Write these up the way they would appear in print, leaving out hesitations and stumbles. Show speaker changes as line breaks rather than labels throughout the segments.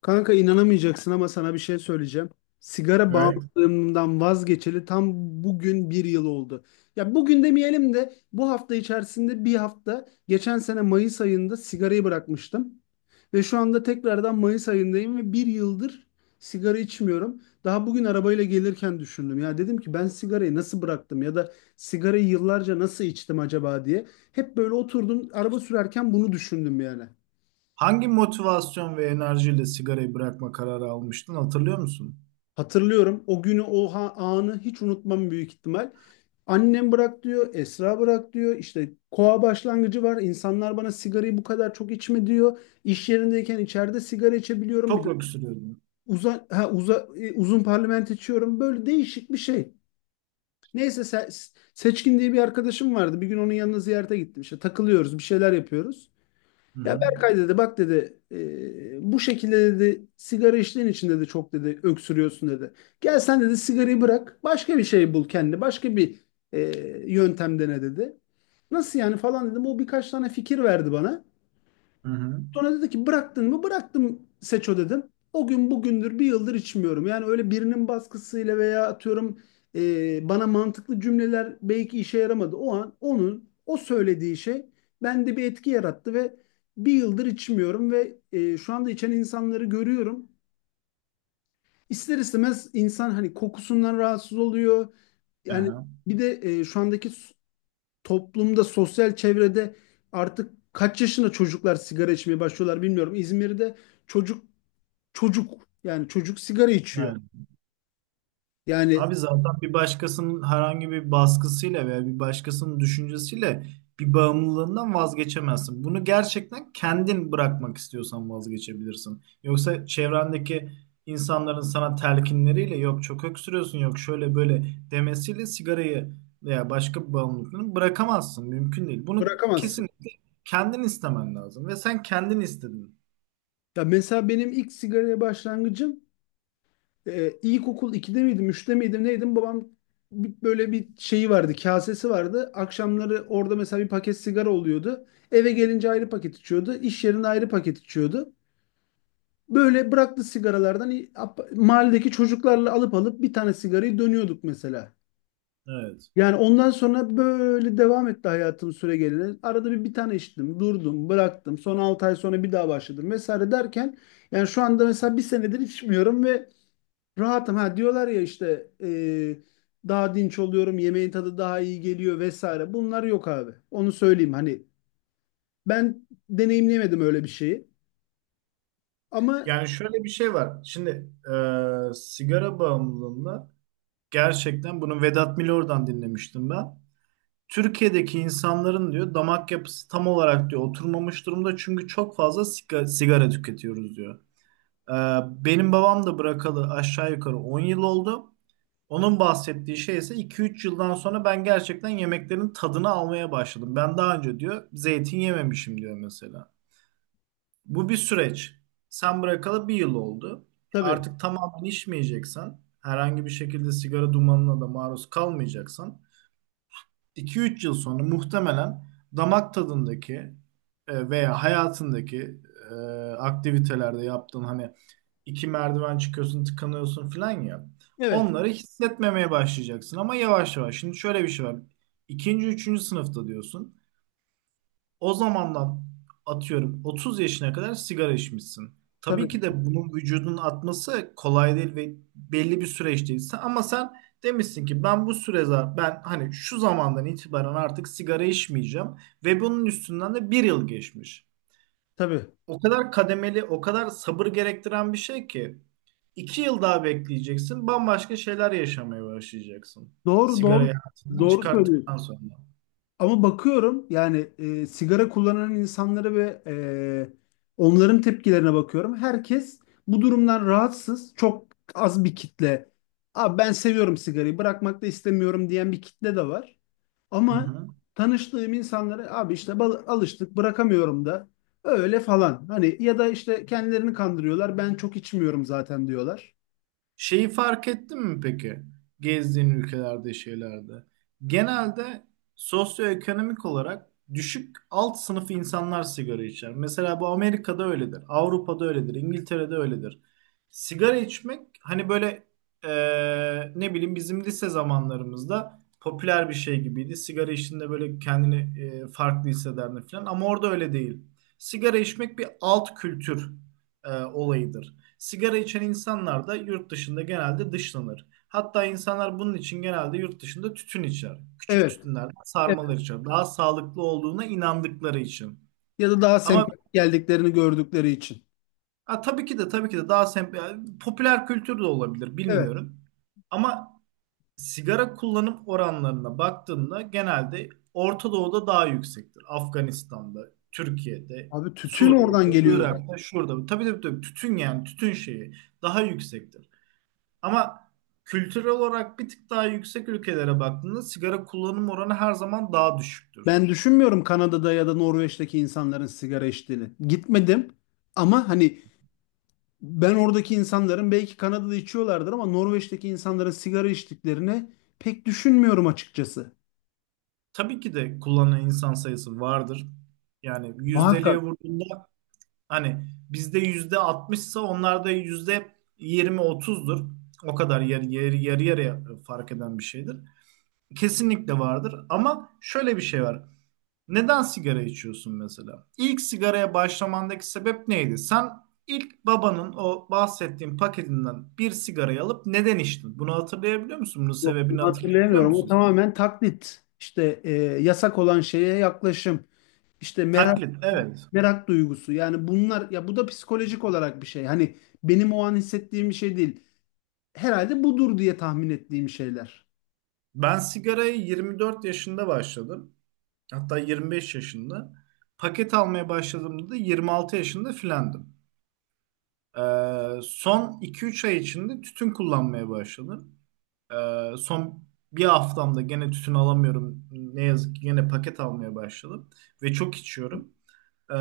Kanka inanamayacaksın ama sana bir şey söyleyeceğim. Sigara
Evet.
bağımlılığımdan vazgeçeli tam bugün bir yıl oldu. Ya bugün demeyelim de bu hafta içerisinde bir hafta geçen sene Mayıs ayında sigarayı bırakmıştım. Ve şu anda tekrardan Mayıs ayındayım ve bir yıldır sigara içmiyorum. Daha bugün arabayla gelirken düşündüm. Ya dedim ki ben sigarayı nasıl bıraktım ya da sigarayı yıllarca nasıl içtim acaba diye. Hep böyle oturdum araba sürerken bunu düşündüm yani.
Hangi motivasyon ve enerjiyle sigarayı bırakma kararı almıştın, hatırlıyor musun?
Hatırlıyorum o günü, o anı hiç unutmam büyük ihtimal. Annem bırak diyor, Esra bırak diyor. İşte koa başlangıcı var. İnsanlar bana sigarayı bu kadar çok içme diyor. İş yerindeyken içeride sigara içebiliyorum. Bir
Çok
de
öksürüyordun.
uza, ha, uza, e, uzun parlament içiyorum. Böyle değişik bir şey. Neyse Seçkin diye bir arkadaşım vardı. Bir gün onun yanına ziyarete gittim. İşte takılıyoruz, bir şeyler yapıyoruz.
Hı
Ya
hı.
Berkay dedi, bak dedi, bu şekilde dedi sigara içtiğin için dedi çok dedi öksürüyorsun dedi. Gel sen dedi sigarayı bırak, başka bir şey bul, kendi başka bir e, yöntem dene dedi. Nasıl yani falan dedim, o birkaç tane fikir verdi bana.
Hı hı.
Sonra dedi ki bıraktın mı? Bıraktım Seço dedim. O gün bugündür bir yıldır içmiyorum. Yani öyle birinin baskısıyla veya atıyorum bana mantıklı cümleler belki işe yaramadı. O an onun o söylediği şey bende bir etki yarattı ve bir yıldır içmiyorum ve şu anda içen insanları görüyorum. İster istemez insan hani kokusundan rahatsız oluyor. Yani
Aha.
bir de şu andaki toplumda, sosyal çevrede artık kaç yaşında çocuklar sigara içmeye başlıyorlar bilmiyorum. İzmir'de çocuk, çocuk, yani çocuk sigara içiyor.
Aynen.
Yani
Abi zaten bir başkasının herhangi bir baskısıyla veya bir başkasının düşüncesiyle bir bağımlılığından vazgeçemezsin. Bunu gerçekten kendin bırakmak istiyorsan vazgeçebilirsin. Yoksa çevrendeki insanların sana telkinleriyle, yok çok öksürüyorsun, yok şöyle böyle demesiyle sigarayı veya başka bir bağımlılığını bırakamazsın. Mümkün değil. Bunu
bırakamazsın.
kesinlikle kendin istemen lazım ve sen kendin istedin.
Ya mesela benim ilk sigaraya başlangıcım, ilkokul iki'de miydim, üç'te miydim, neydim? Babam böyle bir şeyi vardı, kasesi vardı. Akşamları orada mesela bir paket sigara oluyordu. Eve gelince ayrı paket içiyordu. İş yerinde ayrı paket içiyordu. Böyle bıraktı sigaralardan mahalledeki çocuklarla alıp alıp bir tane sigarayı dönüyorduk mesela.
Evet.
Yani ondan sonra böyle devam etti hayatım süre gelene. Arada bir bir tane içtim, durdum, bıraktım. Son 6 ay sonra bir daha başladım vesaire derken yani şu anda mesela bir senedir içmiyorum ve rahatım. Ha diyorlar ya işte daha dinç oluyorum, yemeğin tadı daha iyi geliyor vesaire. Bunlar yok abi. Onu söyleyeyim. Hani ben deneyimleyemedim öyle bir şeyi. Ama
Yani şöyle bir şey var. Şimdi sigara bağımlılığında. Gerçekten bunu Vedat Milor'dan dinlemiştim ben. Türkiye'deki insanların, diyor, damak yapısı tam olarak, diyor, oturmamış durumda çünkü çok fazla sigara tüketiyoruz, diyor. Ee, Benim babam da bırakalı aşağı yukarı 10 yıl oldu. Onun bahsettiği şey ise 2-3 yıldan sonra ben gerçekten yemeklerin tadını almaya başladım. Ben daha önce, diyor, zeytin yememişim, diyor mesela. Bu bir süreç. Sen bırakalı bir yıl oldu.
tabii,
Artık tamamen içmeyeceksen, herhangi bir şekilde sigara dumanına da maruz kalmayacaksan, 2 üç yıl sonra muhtemelen damak tadındaki veya hayatındaki e, aktivitelerde yaptığın, hani iki merdiven çıkıyorsun, tıkanıyorsun falan ya,
evet,
onları hissetmemeye başlayacaksın ama yavaş yavaş. Şimdi şöyle bir şey var. İkinci, üçüncü sınıfta diyorsun. O zamandan atıyorum 30 yaşına kadar sigara içmişsin. Tabii
tabii,
ki de bunun vücudun atması kolay değil ve belli bir süreç değil. Ama sen demişsin ki ben bu ben hani şu zamandan itibaren artık sigara içmeyeceğim ve bunun üstünden de bir yıl geçmiş.
tabii.
O kadar kademeli, o kadar sabır gerektiren bir şey ki iki yıl daha bekleyeceksin, bambaşka şeyler yaşamaya başlayacaksın.
Doğru, doğru,
Sigarayı hayatından
doğru söylüyorsun.
çıkarttıktan sonra.
Ama bakıyorum yani sigara kullanan insanlara ve onların tepkilerine bakıyorum. Herkes bu durumdan rahatsız. Çok az bir kitle. Abi ben seviyorum, sigarayı bırakmak da istemiyorum diyen bir kitle de var.
Hı
Ama
hı.
tanıştığım insanlara abi işte alıştık, bırakamıyorum da öyle falan. Hani ya da işte kendilerini kandırıyorlar. Ben çok içmiyorum zaten diyorlar.
Şeyi fark ettin mi peki? Gezdiğin ülkelerde, şeylerde. Genelde sosyoekonomik olarak düşük alt sınıf insanlar sigara içer. Mesela bu Amerika'da öyledir, Avrupa'da öyledir, İngiltere'de öyledir. Sigara içmek hani böyle, ne bileyim, bizim lise zamanlarımızda popüler bir şey gibiydi. Sigara içtiğinde böyle kendini farklı hissederdin falan ama orada öyle değil. Sigara içmek bir alt kültür olayıdır. Sigara içen insanlar da yurt dışında genelde dışlanır. Hatta insanlar bunun için genelde yurt dışında tütün içer. Küçük
Evet.
tütünler, sarmalar
Evet.
içer. Daha sağlıklı olduğuna inandıkları için.
Ya da daha
Ama
sempatik geldiklerini gördükleri için.
ha, tabii ki de tabii ki de daha yani popüler kültür de olabilir,
Evet.
bilmiyorum. Ama sigara kullanım oranlarına baktığında genelde Orta Doğu'da daha yüksektir. Afganistan'da, Türkiye'de,
Abi tütün oradan
Suriye'de,
geliyor zaten.
Irak'ta, şurada. Tabii tabii tabii, tütün yani tütün şeyi daha yüksektir. Ama kültürel olarak bir tık daha yüksek ülkelere baktığında sigara kullanım oranı her zaman daha düşüktür.
Ben düşünmüyorum Kanada'da ya da Norveç'teki insanların sigara içtiğini. Gitmedim ama hani, ben oradaki insanların, belki Kanada'da içiyorlardır ama Norveç'teki insanların sigara içtiklerini pek düşünmüyorum açıkçası.
Tabii ki de kullanan insan sayısı vardır. Yani yüzdeliğe
Muhakkak.
vurduğunda hani bizde yüzde 60'sa onlarda yüzde 20-30'dur. O kadar yarı yarıya fark eden bir şeydir. Kesinlikle vardır ama şöyle bir şey var. Neden sigara içiyorsun mesela? İlk sigaraya başlamandaki sebep neydi? Sen ilk babanın o bahsettiğin paketinden bir sigarayı alıp neden içtin? Bunu hatırlayabiliyor musun? Bunun
Yok bunu
sebebini hatırlayabiliyor
hatırlayamıyorum. O
musun?
tamamen taklit. İşte yasak olan şeye yaklaşım. İşte merak,
Taklit, evet.
merak duygusu. Yani bunlar, ya bu da psikolojik olarak bir şey. Hani benim o an hissettiğim bir şey değil. Herhalde budur diye tahmin ettiğim şeyler.
Ben sigarayı 24 yaşında başladım. Hatta 25 yaşında. Paket almaya başladığımda da 26 yaşında filandım. Son 2-3 ay içinde tütün kullanmaya başladım. Son bir haftamda gene tütün alamıyorum. Ne yazık ki gene paket almaya başladım ve çok içiyorum. Ee,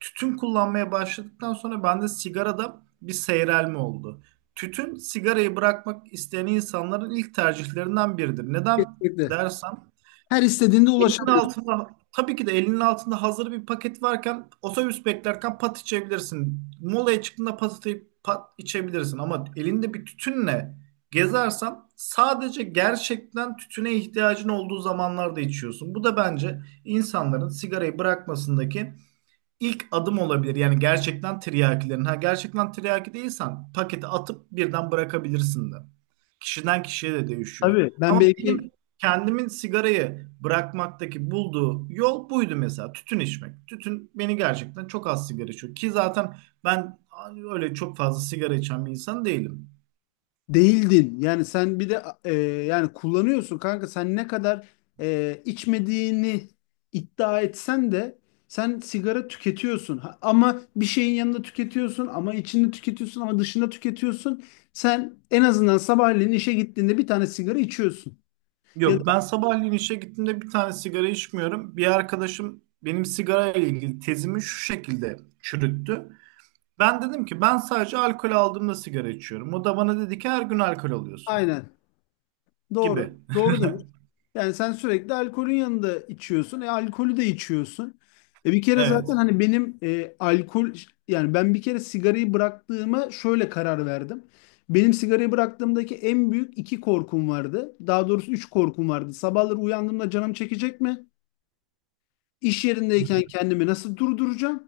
Tütün kullanmaya başladıktan sonra bende sigarada bir seyrelme oldu. Tütün, sigarayı bırakmak isteyen insanların ilk tercihlerinden biridir. Neden
Kesinlikle.
dersen,
Her istediğinde
elinin
ulaşamıyorum.
altında tabii ki de elinin altında hazır bir paket varken otobüs beklerken pat içebilirsin. Molaya çıktığında pat, atayıp pat içebilirsin ama elinde bir tütünle gezersen sadece gerçekten tütüne ihtiyacın olduğu zamanlarda içiyorsun. Bu da bence insanların sigarayı bırakmasındaki ilk adım olabilir. Yani gerçekten tiryakilerin. Ha, gerçekten tiryaki değilsen paketi atıp birden bırakabilirsin de. Kişiden kişiye de değişiyor.
Tabii ben
Ama
belki
benim kendimin sigarayı bırakmaktaki bulduğu yol buydu mesela. Tütün içmek. Tütün beni gerçekten çok az sigara içiyor. Ki zaten ben öyle çok fazla sigara içen bir insan değilim.
değildin. Yani sen bir de yani kullanıyorsun kanka. Sen ne kadar içmediğini iddia etsen de sen sigara tüketiyorsun. Ama bir şeyin yanında tüketiyorsun, ama içinde tüketiyorsun, ama dışında tüketiyorsun. Sen en azından sabahleyin işe gittiğinde bir tane sigara içiyorsun. Ya da
Yok, ben sabahleyin işe gittiğimde bir tane sigara içmiyorum. Bir arkadaşım benim sigara ile ilgili tezimi şu şekilde çürüttü. Ben dedim ki ben sadece alkol aldığımda sigara içiyorum. O da bana dedi ki her gün alkol alıyorsun
aynen.
gibi.
Doğru. Doğru. Yani sen sürekli alkolün yanında içiyorsun. E alkolü de içiyorsun. E bir kere zaten
Evet.
hani benim alkol, yani ben bir kere sigarayı bıraktığıma şöyle karar verdim. Benim sigarayı bıraktığımdaki en büyük iki korkum vardı. Daha doğrusu üç korkum vardı. Sabahları uyandığımda canım çekecek mi? İş yerindeyken
Hı
kendimi nasıl durduracağım?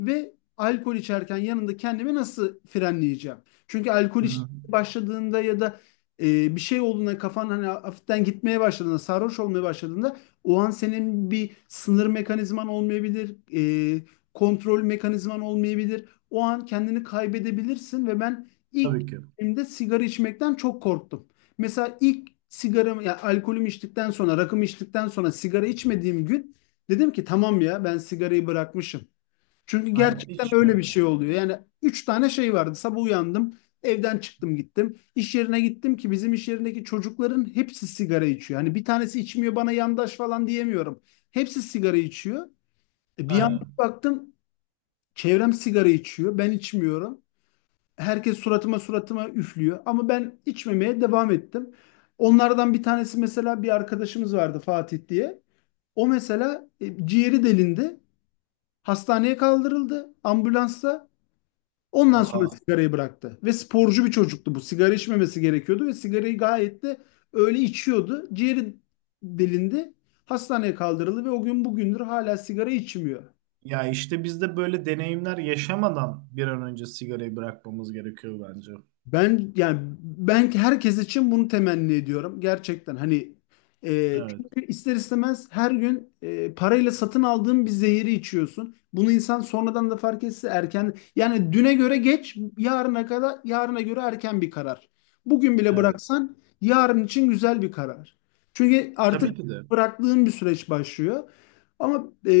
Ve alkol içerken yanında kendimi nasıl frenleyeceğim? Çünkü alkol
hı. Hı.
başladığında ya da bir şey olduğunda kafan hani hafiften gitmeye başladığında, sarhoş olmaya başladığında o an senin bir sınır mekanizman olmayabilir, e, kontrol mekanizman olmayabilir. O an kendini kaybedebilirsin ve ben ilk
Tabii ki.
de sigara içmekten çok korktum. Mesela ilk sigaramı, ya alkolümü içtikten sonra, rakımı içtikten sonra sigara içmediğim gün dedim ki tamam ya, ben sigarayı bırakmışım. Çünkü
Aynen
gerçekten öyle bir
içmiyorum.
şey oluyor. Yani üç tane şey vardı. Sabah uyandım, evden çıktım gittim. İş yerine gittim ki bizim iş yerindeki çocukların hepsi sigara içiyor. Hani bir tanesi içmiyor bana yandaş falan diyemiyorum. Hepsi sigara içiyor. E, bir yandan
Aynen.
baktım çevrem sigara içiyor. Ben içmiyorum. Herkes suratıma suratıma üflüyor. Ama ben içmemeye devam ettim. Onlardan bir tanesi mesela, bir arkadaşımız vardı Fatih diye. O mesela ciğeri delindi. Hastaneye kaldırıldı, ambulansa. Ondan sonra
Oha.
sigarayı bıraktı. Ve sporcu bir çocuktu bu. Sigara içmemesi gerekiyordu ve sigarayı gayet de öyle içiyordu. Ciğeri delindi. Hastaneye kaldırıldı ve o gün bugündür hala sigara içmiyor.
Ya işte biz de böyle deneyimler yaşamadan bir an önce sigarayı bırakmamız gerekiyor bence.
Ben, yani ben herkes için bunu temenni ediyorum gerçekten, hani
Evet.
çünkü ister istemez her gün parayla satın aldığın bir zehiri içiyorsun. Bunu insan sonradan da fark etse erken, yani düne göre geç, yarına kadar yarına göre erken bir karar. Bugün bile
Evet.
bıraksan yarın için güzel bir karar. Çünkü artık
Tabii ki de.
bıraktığın bir süreç başlıyor. Ama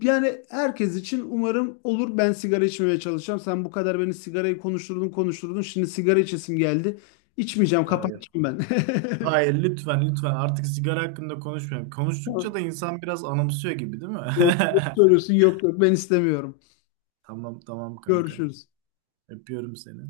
yani herkes için umarım olur. Ben sigara içmemeye çalışacağım. Sen bu kadar beni sigarayı konuşturdun konuşturdun. Şimdi sigara içesim geldi. İçmeyeceğim. Tamam,
Hayır.
kapatacağım ben.
Hayır, lütfen lütfen artık sigara hakkında konuşmayalım. Konuştukça
Tamam.
da insan biraz anımsıyor gibi, değil mi?
Doğru, doğru söylüyorsun. Yok, yok, ben istemiyorum.
Tamam tamam kankam.
Görüşürüz.
Öpüyorum seni.